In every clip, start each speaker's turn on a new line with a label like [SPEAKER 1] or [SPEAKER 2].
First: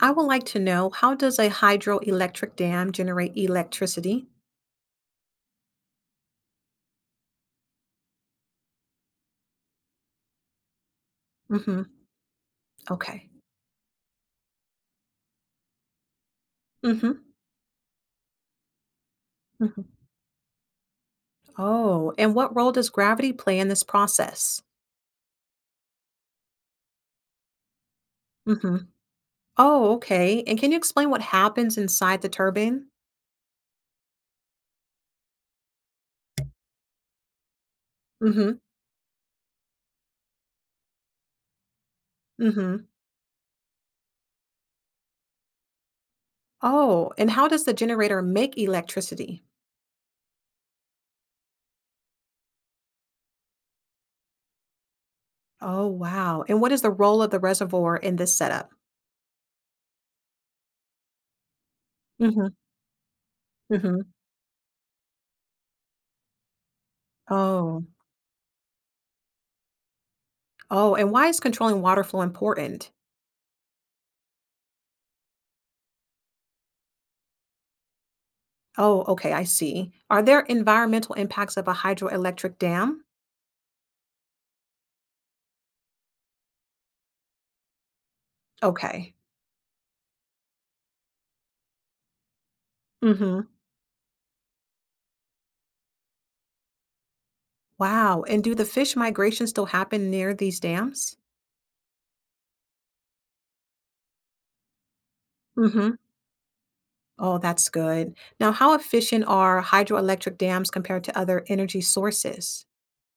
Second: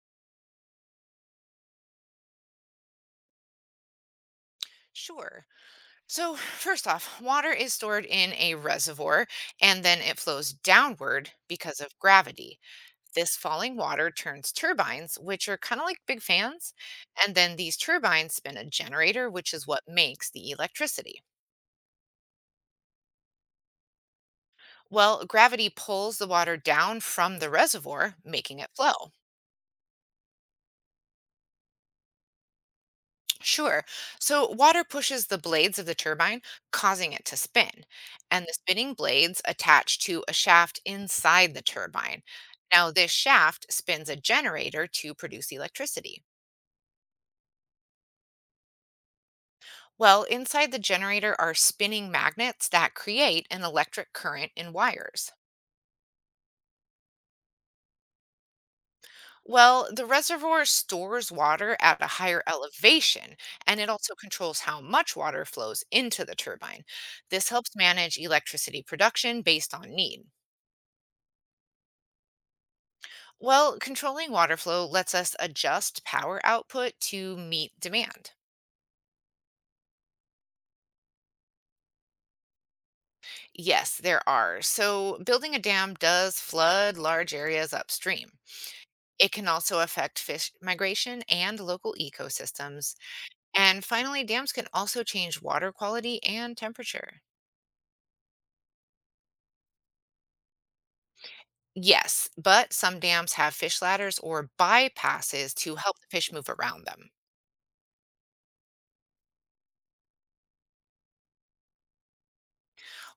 [SPEAKER 1] I would like to know, how does a hydroelectric dam generate electricity?
[SPEAKER 2] Sure. So, first off, water is stored in a reservoir and then it flows downward because
[SPEAKER 1] Hmm.
[SPEAKER 2] of gravity.
[SPEAKER 1] Okay.
[SPEAKER 2] This falling water turns turbines, which are kind of like big fans,
[SPEAKER 1] Hmm.
[SPEAKER 2] and then these turbines spin a generator, which is
[SPEAKER 1] Hmm.
[SPEAKER 2] what makes the electricity.
[SPEAKER 1] Oh, and what role does gravity play in this process?
[SPEAKER 2] Well, gravity pulls the water down from the reservoir, making it
[SPEAKER 1] Hmm.
[SPEAKER 2] flow.
[SPEAKER 1] Oh, okay. And can you explain what happens inside the turbine?
[SPEAKER 2] Sure. So water pushes the blades of the turbine, causing it to spin. And the
[SPEAKER 1] Hmm.
[SPEAKER 2] spinning blades attach to a shaft inside the turbine.
[SPEAKER 1] Hmm.
[SPEAKER 2] Now, this shaft spins a generator to produce electricity.
[SPEAKER 1] Oh, and how does the generator make electricity?
[SPEAKER 2] Well, inside the generator are spinning magnets that create an electric current in wires.
[SPEAKER 1] Oh, wow. And what is the role of the reservoir in this setup?
[SPEAKER 2] Well, the reservoir stores water at a higher
[SPEAKER 1] Hmm.
[SPEAKER 2] elevation, and it
[SPEAKER 1] Hmm.
[SPEAKER 2] also controls how much water flows into the turbine. This helps
[SPEAKER 1] Oh,
[SPEAKER 2] manage electricity production based on need.
[SPEAKER 1] oh, and why is controlling water flow important?
[SPEAKER 2] Well, controlling water flow lets us adjust power output to meet demand.
[SPEAKER 1] Oh, okay, I see. Are there environmental impacts of a hydroelectric dam?
[SPEAKER 2] Yes, there are. So, building a dam does flood large areas upstream.
[SPEAKER 1] Okay.
[SPEAKER 2] It can also affect fish migration and local ecosystems.
[SPEAKER 1] Mm-hmm.
[SPEAKER 2] And finally, dams can also change water quality and temperature.
[SPEAKER 1] Wow. And do the fish migration still happen near these dams?
[SPEAKER 2] Yes, but some dams have fish ladders or bypasses to
[SPEAKER 1] Mm-hmm.
[SPEAKER 2] help the fish move around them.
[SPEAKER 1] Oh, that's good. Now, how efficient are hydroelectric dams compared to other energy sources?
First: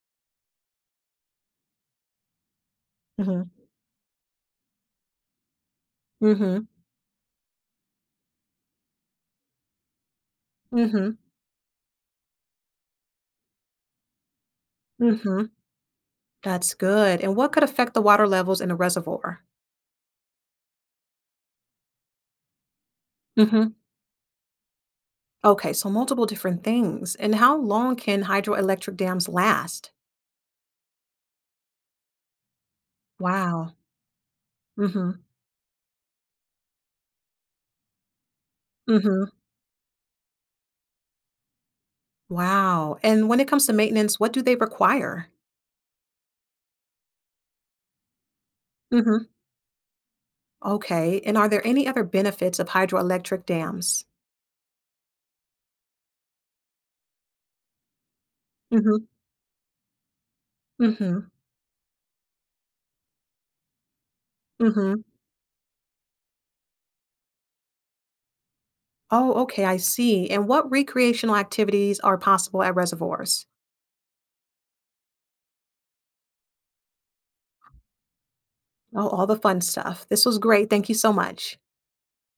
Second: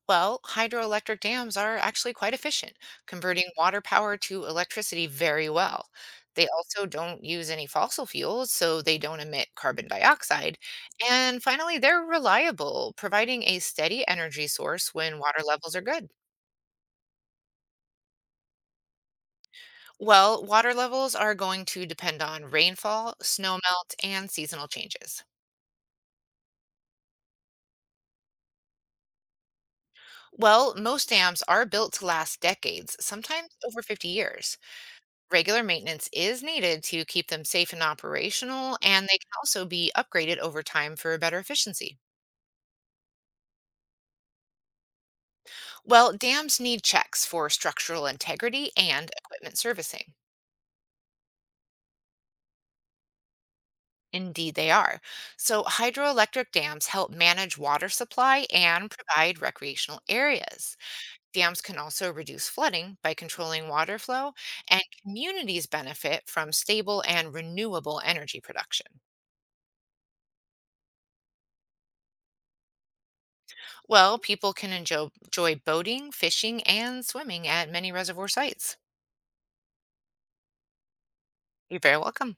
[SPEAKER 2] Well, hydroelectric dams are actually quite efficient,
[SPEAKER 1] Mm-hmm.
[SPEAKER 2] converting water power to electricity very well. They
[SPEAKER 1] Mm-hmm.
[SPEAKER 2] also don't use any fossil fuels, so they don't emit carbon dioxide.
[SPEAKER 1] Mm-hmm.
[SPEAKER 2] And finally, they're reliable, providing a steady energy source when water
[SPEAKER 1] Mm-hmm.
[SPEAKER 2] levels are good.
[SPEAKER 1] That's good. And what could affect the water levels in a reservoir?
[SPEAKER 2] Well, water levels are going to depend on rainfall, snow
[SPEAKER 1] Mm-hmm.
[SPEAKER 2] melt, and seasonal changes.
[SPEAKER 1] Okay, so multiple different things. And how long can hydroelectric dams last?
[SPEAKER 2] Well, most dams are built to last decades, sometimes
[SPEAKER 1] Wow.
[SPEAKER 2] over 50 years.
[SPEAKER 1] Mm-hmm.
[SPEAKER 2] Regular maintenance is needed to keep them safe and operational, and they
[SPEAKER 1] Mm-hmm.
[SPEAKER 2] can also be upgraded over time for better efficiency.
[SPEAKER 1] Wow. And when it comes to maintenance, what do they require?
[SPEAKER 2] Well, dams need checks for structural integrity and
[SPEAKER 1] Hmm.
[SPEAKER 2] equipment servicing.
[SPEAKER 1] Okay. And are there any other benefits of hydroelectric dams?
[SPEAKER 2] Indeed, they are. So, hydroelectric dams help manage water supply and
[SPEAKER 1] Hmm.
[SPEAKER 2] provide recreational areas.
[SPEAKER 1] Hmm.
[SPEAKER 2] Dams can also reduce flooding by controlling water flow, and
[SPEAKER 1] Hmm.
[SPEAKER 2] communities benefit from stable and renewable energy production.
[SPEAKER 1] Oh, okay, I see. And what recreational activities are possible at reservoirs?
[SPEAKER 2] Well, people can enjoy boating, fishing, and swimming at many reservoir sites.
[SPEAKER 1] Oh, all the fun stuff. This was great. Thank you so much.
[SPEAKER 2] You're very welcome.